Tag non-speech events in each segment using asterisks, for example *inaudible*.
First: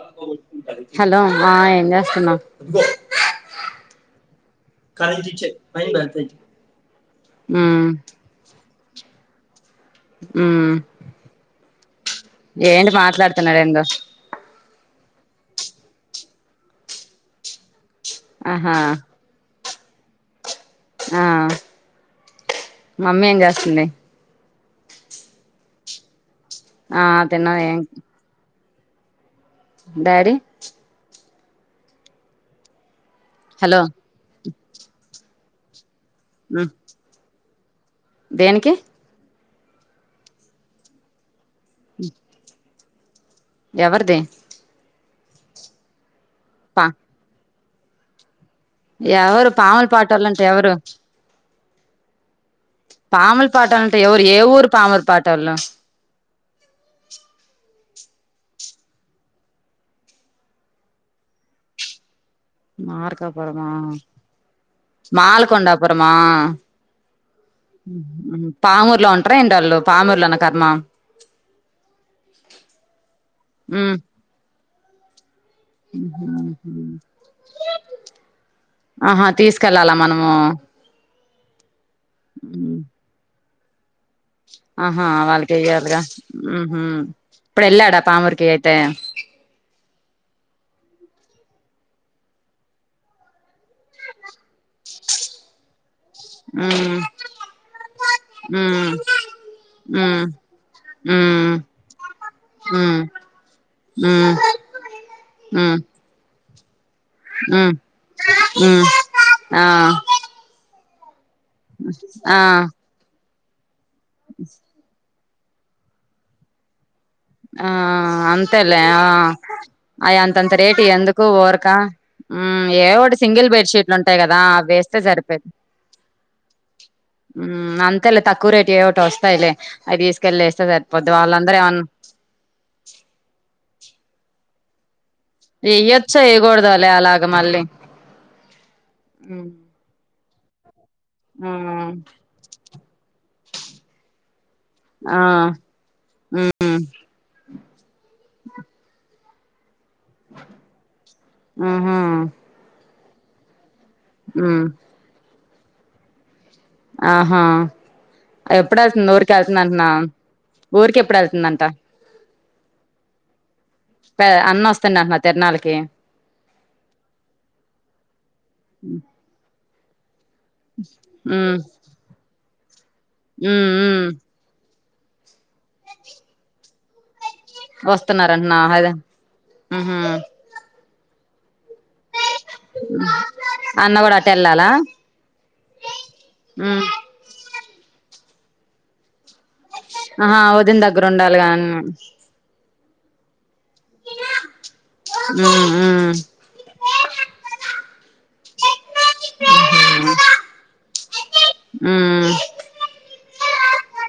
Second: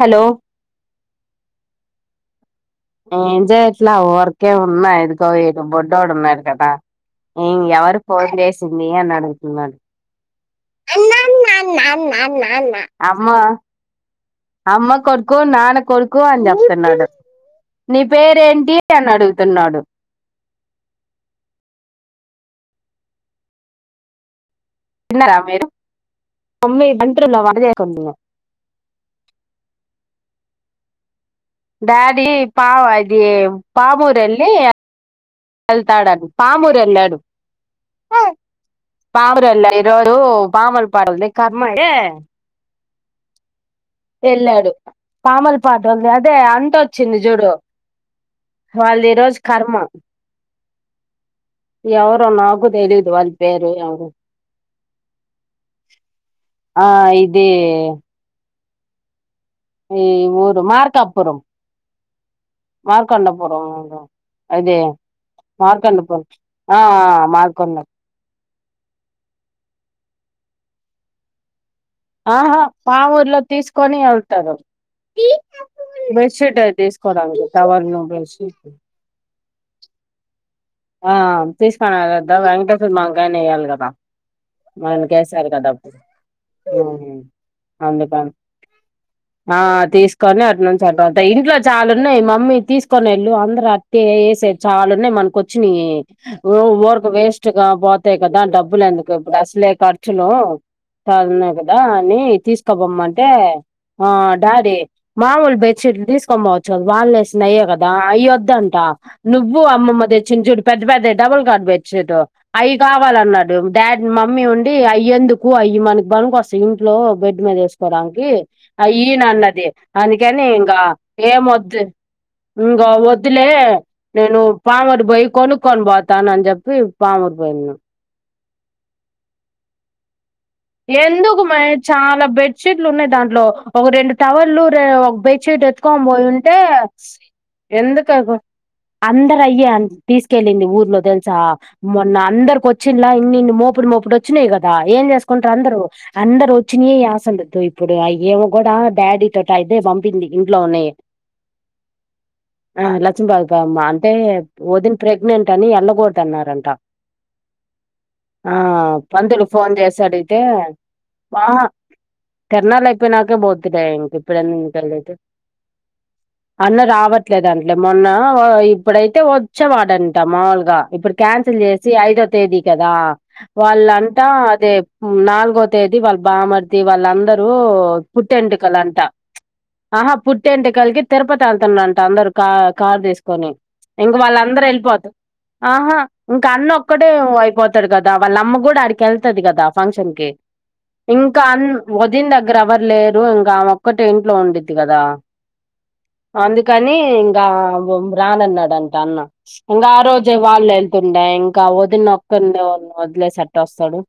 Hello hello ఆ ఏం చేస్తున్నావ్ ఏం చెయట్లా ఊరకే ఉన్నా ఇదిగో ఈడు బొడ్డోడు ఉన్నాడు కదా. ఊ ఉమ్ ఎవరు పోన్ చేశిందీ అని అడుగుతున్నాడు. ఉమ్ ఏంటి అమ్మో మాట్లాడుతున్నాడు ఏందో అమ్మ కొడుకూ నాన్న కొడుకూ అని చెప్తున్నాడు. నీ ఆహా పేరేంటి అని అడుగుతున్నాడు. ఆ మమ్మీ ఏం చేస్తుంది. తిన్నరా మీరు మమ్మీ ఆ వంటరూమ్ లో తిన్నా వంట ఏం చేయకుండ ఉంది. డాడీ డాడీ పావ్ అదీ హలో పామూరెళ్ళీ *inaudible* ఎళ్ తాడన్ ఉమ్ పాముూరెళ్ళాడు. దేనికి పామురెళ్ళాడ్ ఈ రోజూ పామూరు పాటేల్ది కర్మ ఐతే ఎవరిది ఎళ్ళాడు పామురు పాట్వల్ది అదే పా అనితావొచ్చింది జూడు. ఎవరు పామురు పాటోళంటే ఎవరు ఎవరో నాగు పామురు పాటోళంటే ఎవరు ఏ ఊరు పామురు పాటోళ్ళు. ఆ ఇదీ ఈ ఊరు మార్కాపురం మార్కొండాపురం. మార్కాపురమా అదే మాల్కొండాపురమా మార్కొండపురం ఆ ఆ మార్కొండా. పామూర్లో ఉంటరా ఏంటి ఆళ్ళు పామూరులోనా కర్మా. ఆహా పామూర్ర్లో తీసుకొని ఎళ్తారు. బెడ్షీట్ అయి ఉమ్ తీసుకోవడానికి టవళ్ళు బెడ్షీట్లు. కెళ్ళాలా మనమూ ఆ తీస్కోనెళ్ళద్దా వెంకటేశర్వ మావయ్యగ్ గాని ఎయ్యాలి గదా. ఆహా వాళ్ళకి మనోళ్ళకేసారుగా వెయ్యాలిగా డబ్బులతో ఉహు ఊ ఇప్పుడు ఎళ్ళాడా పాముర్కి అయితే. ఆ తీసుకొనీ అటు నుంచ్ అటు అంతా ఇంట్లో చాలున్నాయి మమ్మీ తీసుకొని ఎళ్ళు అందరు అత్తే ఏసెయ్ చాల ఉన్నాయ్ మనకొద్ద్ చ్చునీయే ఊ ఉమ్ ఊరకు వేస్ట్ గా పోతెయ్ కదా డబ్బులు ఉమ్ ఎందుకు ఇప్పుడస్లే ఉమ్ ఖర్చులూ. ఉమ్ చాలున్నాయి గదా అనీ ఉమ్ తీసుకబొమ్మంటే ఆ ఉమ్ డాడీ మామూలు ఉమ్ బెడ్షీట్ షీట్లు తీసుకొన్పోవచ్చు గద వాళ్ళేశినై అయ్యే ఉమ్ గదా అయ్యొద్దంటా ఉమ్ నువ్వూ ఆ అమ్మమ్మ దెచ్ పెద్ద పెద్దయి డబుల్ కార్ట్ బెడ్షీట్ ఆ అయి కావాలన్నాడు డాడీ, మమ్మీ ఉండి అయి ఎందు కు అయి మనకు బనుకొస్తయి ఇంట్లో బెడ్ మీద ఆ ఏసుకోవడానికి అంతేలే అయి ఆ ఈయనన్నది అయి అందుకని అంతంత ఇంకా రేటు ఎందుకు ఏం ఊరక వద్దు ఉమ్ ఇంగా ఏవోటి సింగిల్ వద్దులే బెడ్షీట్లు ఉంటాయి కదా నేను అవి వేస్తే పామరి బోయి సరిపోయిద్ది కొనుక్కొని బొతాను అనిచెప్పి పామురు పోయినా. మ్మ్ అంతేలే తక్కువ రేటుయి ఏవోటి వస్తాయిలే, అయి తీసుకెళ్ళేస్తే సరిపోద్ది వాళ్ళ అందరు ఏం అన్ బెడ్ షీట్లు ఉన్నయి దాంట్లో ఒక రెండు టవల్లు రెం ఒ బెడ్ షీట్ ఎత్తుకొని ఎయ్యొచ్చో పోయింటే ఎయ్యకూడదోలే అలాగ మళ్ళీ ఎందుకు అగో అందరు మ్మ్ అయ్యే అని తీసుకెళ్ళింది ఊర్లో తెలుసా, మొన్న అందరికి వచ్చినలా ఇన్నిన్ని మో పుడు మోపుడు వచ్చినయి కదా ఏం ఆ చేస్ కుంటరు అందరు. అందరు మ్మ్ వచ్చినయే ఆసందుతో ఇప్పుడు అయి ఏమో కూడా డాడీ తోటయితే వంప్ పింది ఇంట్లో ఉన్నయే మ్హూ ఆ లచ్చుమ్ బాయ్ పా అమ్మా అంటే మ్మ్ వదిన ప్రెగ్నెంట్ అని ఎళ్లకూడదు అన్నారం ఆహా ఎప్పుడెళ్తుంది ఊరికి పంతులు ఎళ్తుంది ఫోన్ అంటనా. చేసి ఊరికి ఎప్పుడు ఎళ్తుందంటా. తిర్నాల్ అయిపోయినాకే పోద్దిలే ఇంక పె ఇప్పుడు అన్న ఎందుకెళ్ళేది. వస్తుండంటనా తిరునాళ్ళకి అన్న రావట్లేదంటలే మొన్నా ఇప్పుడైతే వ వచ్చేవాడంట మాములుగా ఇప్పుడు మ్మ్ క్యాన్సిల్ చేసి ఐదో తేదీ క దా మ్మ్ మ్మ్ వాళ్ళంటా అదే నాలుగో తేదీ వాళ్ళ బామ్మరిది వాళ్ళందరు డు వస్తున్నారంటనా పుట్టెంటుకలు అదే అంటా మ్హూ ఆహా పుట్టెంటుకలకి తిరుపతి ఎల్ తురంటా అందరు కా కార్ తీసుకొని అన్న ఇంకా కూడా వాళ్ళ అందరు అటెళ్ళాలా ఎళ్ళిపోతా ఆహా ఇంకా అన్న మ్మ్ ఒక్కడే అయిపోతడు కదా, వాళ్ళ అమ్మ కూడా ఆడికి ఎళ్తది కదా. ఫంక్షన్కి ఆహా వదిన ఇంకా దగ్గరుండాలిగా అన్ అని వదిన దగ్గర ఎవ్వరు లేరు ఇంగ ఆమే ఒక్కటే ఇంట్లో ఉండిద్ది కదా. హ్ అందుకని ఇంగా రానన్నాడం ట అన్న ఇంగ ఆ రోజే వాళ్ళు ఎళ్తుండే ఇంకా వదిన ఉమ్ ఒక్కల్నే వదిలేసి ఎ ట్ట వస్తడు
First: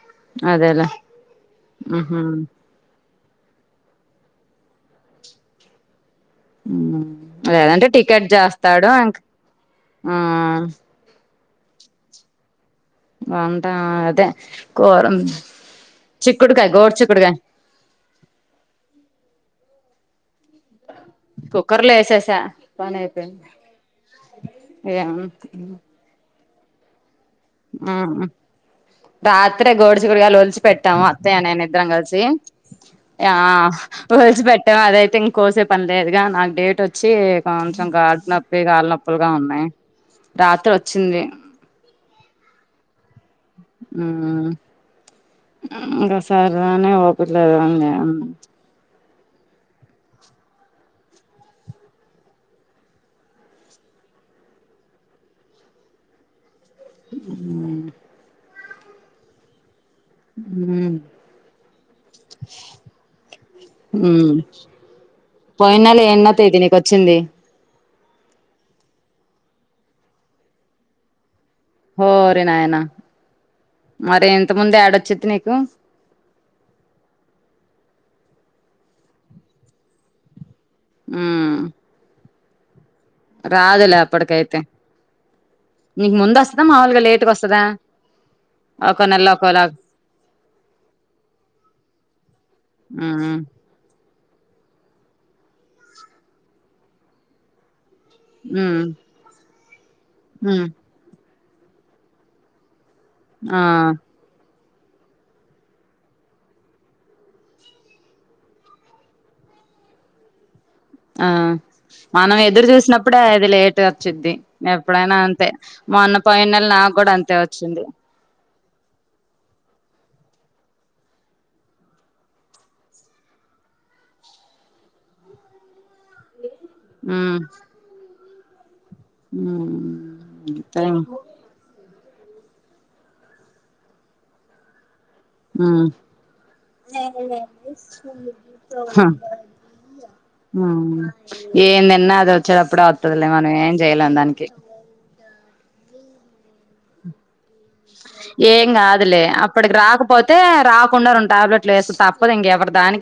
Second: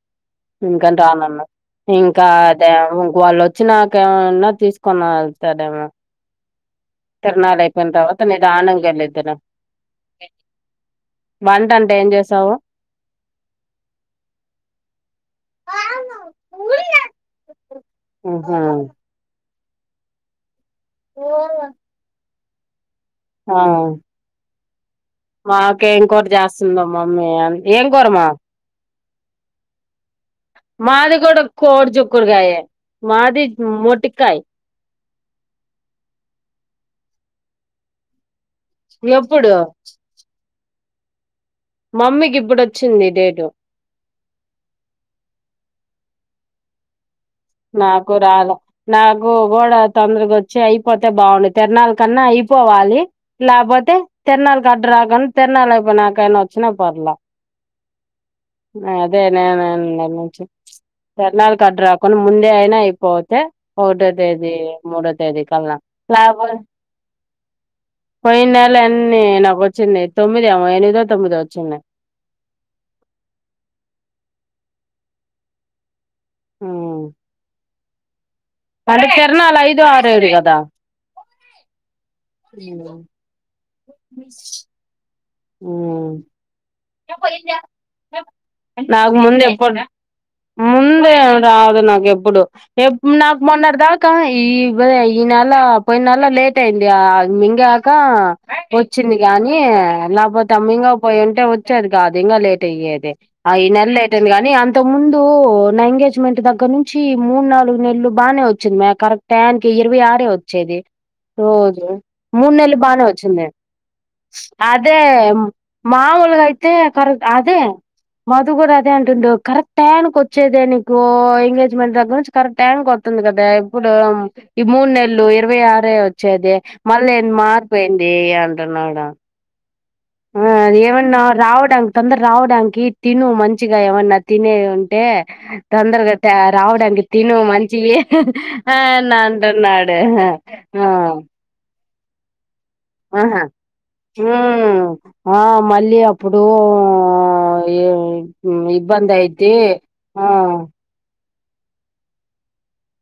అదేలే ఇంకని రానన్నారు ఉహు ఇంకా అదే వాళ్ళు వచ్చినాక ఏమన్నా తీసుకొని వెళ్తాడేమో. ఉమ్ తిర్నాల్ లేదంటే అయిపోయిన తర్వాత టికెట్ చేస్తాడు నిదానంగా ఇంక ఎళ్ళిద్దను. ఆ వంట అంట ఏం చేసావు? వంటా అదే కూర ఉం చిక్కుడుకాయ గోరుచిక్కుడుకాయ. ఆహా కుక్కర్లో ఎసేసా పని అయిపోయింది. ఆ! ఏం మాకేం కూర చేస్తుందో మమ్మీ. ఏం కూర ఉమ్ మా. రాత్రే గోడ్చిక్కుడుకాయలు వొ ల్చి పెట్టాము మాది అత్తయ్య, కూడా నేను ఇద్దరం కోడి కలిసి చిక్కుడుకాయే ఆ మాది మొటికాయ్ వొల్చి పెట్టాము అదైతే ఇం కోసే పని లేదుగా నాకు డేట్ వచ్చి కొంచెం గాడ్పునోప్ ప్పి కాళ్ళ నొప్పులుగా ఎప్పుడు ఉన్నాయి. రాత్రి వచ్చింది. మమ్మీకి ఇప్పుడు వచ్చింది డేటు. హ్ ఇంగ సరే అని ఒ నాకు రాలా నా కు కూడా తొందరగా వచ్చి అయిపోతే బావుండు. తిరనాల కన్నా అయిపోవాలి లేకపోతే తిరునాళ్కు అడ్డురావు కానీ తిరునాళ్ అయిపోయినాకయిన వొ హ్ నా అదే నేనే నిన్నట్ నుచ్చి మ్మ్ తర్నాలు కడ్రాక్ రాకుండా ముందే అయినా అయిపోతే ఒకటో తేదీ మూడో తేదీ కల్లనా ఏనో తేదీ నీకొచ్చింది. పోయిన్ నెల ఎన్ని నాకు వచ్చింది. తొమ్మిది ఏమో ఎనిమిదో తొమ్మిదొత్ హోరి నాయనా మరి ఇంత ముందు యేడొచ్చేది నీకు హుహ్ పండు చెరనల్ ఐదో ఆరు ఏడో గదా. హుహ్ అయ్యాయో రాదులే అప్పటికైతే, నీకు ఉమ్ ముందు వస్తదా మా ఒక్కో నాకు నెల ముందే ఒక్కోలా ఎప్పుడ్ ముందేమ్ రాదు నాకు ఎప్పుడు. ఏప్ మ్మ్ నాకు మొన్నడ్ దా కా ఇవదే ఈ నెల పోయ్ నెల లేేట్ అయింది మింగాక్ కా మ్మ్ వచ్చింది గానీ లేకపోతే ఆ మ్మ్ మీగక్ పోయింటే ఒచ్ చది కాదు ఇంకా లేట్ అయ్యేది ఆ ఈ నెల లేట్ అయింది గానీ అంత్ ఇంత ముందు నా ఎంగేజ్మెంట్ దగ్గర నుంచి మూడు నాలుగు నెలలు బానే వచ్చింది మే కరెక్ట్ టైంకి ఇరవై ఆరే వచ్చేది. ఆ రోజు మనం మూడు ఎదురు నెలలు బానే జూసినప్పుడే వచ్చింది అది లేట్ వచ్చిద్ది. ఎప్పుడైనా అంతే మ నాపైనల్ టే ఆ కరు అదే మధు గుడంత్ దే అంటుందో కరెక్ట్ టయానికి వచ్చేదే నీకు ఎంగేజ్మెంట్ దగ్గర నుంచి కరెక్ట్ ట వతుంది కదా ఎప్పుడ్ తొడం ఈ మునేళ్ళు ఇరవై ఆరే ఒత్ చ్చేది మళ్ళీ ఏంది మారిపోయింది అంటున్నాడు. ఉహ్మ్ ఆ ఎవనో రావడంగ్ తొందర రావడానికి తిను మంచిగా ఏమన్నా తినేద్ ఉంటే ఉమ్ తొందరగాతే రావడానికి తిను మంచి యే ఆ హ నంటన్నాడు. ఆ ఉమ్ ఏం తిన్నా అది వచ్చేటప్పుడే వత్తదిలే ఆహా మనం ఏం చేయలేం దానికి ఉమ్ ఆ మళ్ళీ అప్పుడు ఉ ఏం గాదులే అప్పటికి ఆ రాకపోతే రాకుండా రొండ్ టాబ్లెట్ ఏస్తే తప్పదు. ఇంగా ఎవరు దానిక్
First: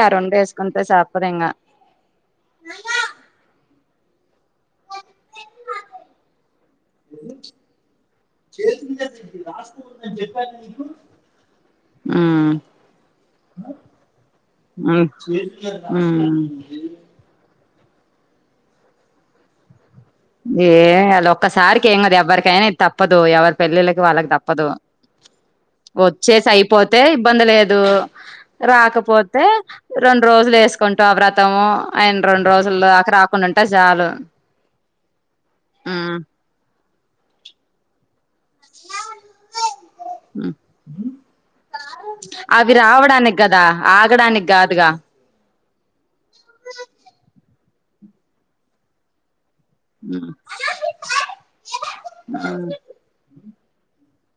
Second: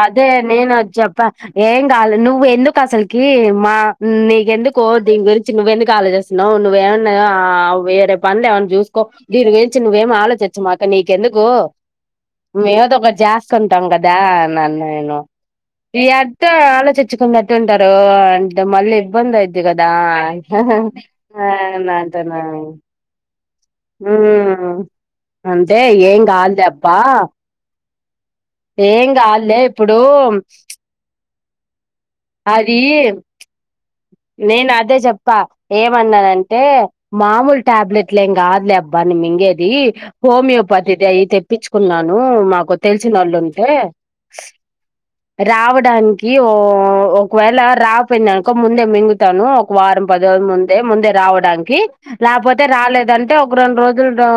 అదే నేను చెప్పా ఏం కాలే నువ్వు ఎందుకు అసలకి మా నీ ఎందుకో దీని గురించి నువ్వ ఎందుకు ఆలోచిస్తున్నావ్. నువేవన్న వేరే పనులు ఏవన్నా జూసుకో దీ వెంచి నువ్వేమ్ ఆలోచిచ్చా మాకు నీకెందుకు ఉమ్ మేమ్ ఏదో ఒకట్ జాస్త్ ఉంటాం కదా అనే ఉమ్ ఇను ఇగా యట ఉమ్ ఆలోచించకుండా ఎటు ఉంటరు అంటే మళ్ళీ ఇబ్బందయిది గాద్ దా ఆంట్ ఏం అది ఆ ఒక్కసారికి ఏం కాదు నాంటన్నా ఎవరికైనా ఇది తప్పదు ఎవరి పెళ్ళిళ్ళకి వాళ్ళకి తప్పదు ఉహ్మ్ అంతే ఏం వచ్చేసి కాదులే అబ్బా. అయిపోతే ఇబ్బంది లేదు ఏం రాకపోతే కాదులే ఇప్పుడు రొండ్ రోజులు ఏసుకుంటవ్ ఆ వ్రత్ త్తము ఆయన్ రెండు అది రోజుల్లోకా రాకుండా ఉంటే జాలు. ఏ జెప్పా ఏమనదంటే మామూలు టాబ్లెట్లు ఏం గద్. లేబ్బాని మింగేది ఉమ్ హోమియోపతి దయ్ తెప్పించుకున్నాను మాకు తెలిసిన ఓళ్ళు ఉంట్లే ఆ ఆగడానికి కాదుగా రావడానికి ఓ ఒకవేళ రాపోయినంద్ అనుకో ముందే మింగుతాను ఒక వారం పది ఉమ్ రోజు ముందే ముందే రావడానికి లేకపోతే రాలేదంటే క రెండు రోజులు డో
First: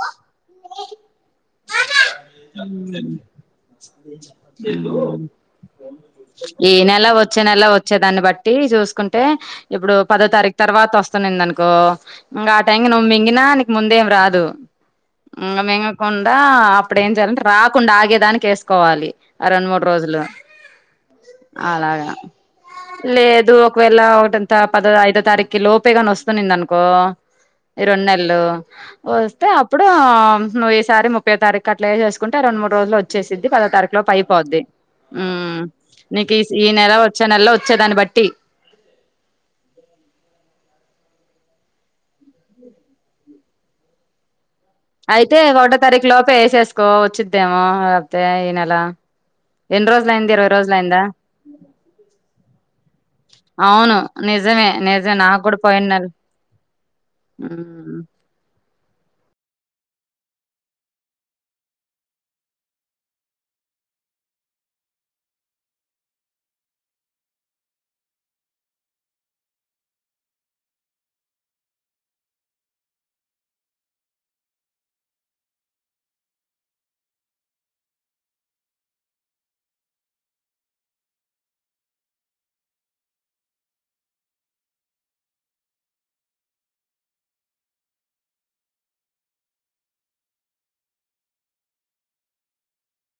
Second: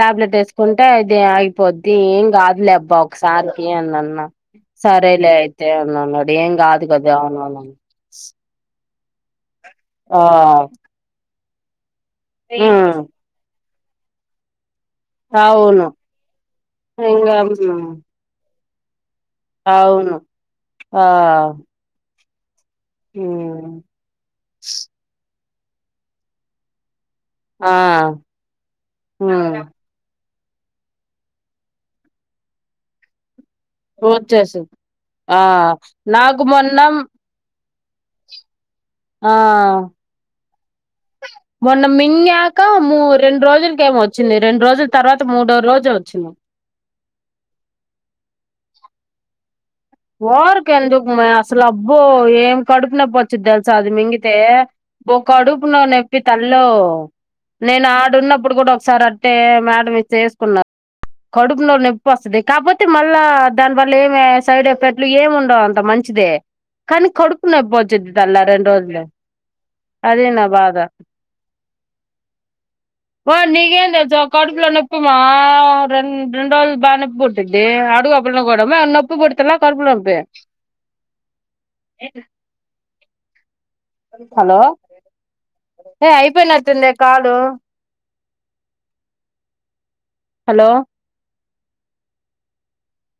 టాబ్లెట్ ఏసుకుంటే ఇది అయిపోద్ తి ఏం కాదు లే అబ్బా ఉమ్ ఒకసారికి అని అన్నా ఉమ్ సరేలే అయితే అని అన్నాడు ఏం ఈ కాదు నెల కదా వచ్చే అవునవును నెల వచ్చే దాన్ని బట్టి చూసుకుంటే ఇప్పుడు ఆ పదో తారీఖు తర్వాత వస్తునిందను కో ఇంగ ఆ టైం హ్మ్ నువ్వు మింగినా నీకు ముందేం రాదు ఉమ్ ఇంగ అవును మింగకుండా అప్పుడు ఏం ఇంగా చేయాలంటే హ్మ్. రాకుండా ఆగేదానికి ఏసుకోవాలి ఆ రెండు మూడు అవును రోజులు ఆ అలాగా లేదు హ్మ్ ఒకవేళ ఒకటంత పద ఐదో తారీఖి లోపేగాని వస్తనింది అనుకో ఆ ఈ రెండు నెలలు వస్తే హ్మ్ అప్పుడు ఆంనువ్ ఈసారి ముప్పై యో తారీఖు కట్లగే చేసుంటే రెండు మూడు రోజులో వచ్చేసి చిద్ది పదో తారీఖు లోపు అయిపోద్ది వచ్చేసింది ఆ ఉమ్ నీకు ఈ నాకు ఈ మొన్న నెల వచ్చే నెల్లో చ్చే దాన్ని బట్టి ఆ మొన్న మింగాక మూ రెండు రోజులకేమో వచ్చింది రెండు రోజుల తర్వాత అయితే మూడో ఒకటో రోజు తారీఖు వచ్చింది లోపే ఏసేసుకో వచ్చిద్దేమో లేకపోతే ఈ నెల ఎన్ని రోజులు అయింది ఇరవై రోజులు అయిందా ఊరికెందుకు మే అసలు అబ్బో ఏం కడుపునొప్పి వచ్చుది తెలుసా అది అవును మింగితే నిజమే బో నిజమే నాకు కూడా కడుపు లో పోయిన నెల నొప్పి తల్లో నేను ఉమ్ ఆడున్నప్పుడు గూడా సారి అట్టే మేడం ఇస్తే ఏసుకున్నా కడుపు లో నొప్పి వస్తది కాపోతే మళ్ళా దానివల్ల ఏమే సైడ్ ఎ పెట్లు ఏముండవు అంత మంచిదే కానీ కడుపు నొప్పొచ్చుద్ది తల్ల రెండు రోజులు అదే నా బాధ అ ఓ నీకేం తెలుసు కడుపులో నొప్పి మా రెం రెండు రోజులు బా నొప్పి పుట్టిద్ది అడుగు అ పిల్లని గూడా మే నొప్పి పుడు తలా కడుపు లోప్పి ఏ ఐపోయినట్టుందే కాలు *unintelligible* హలో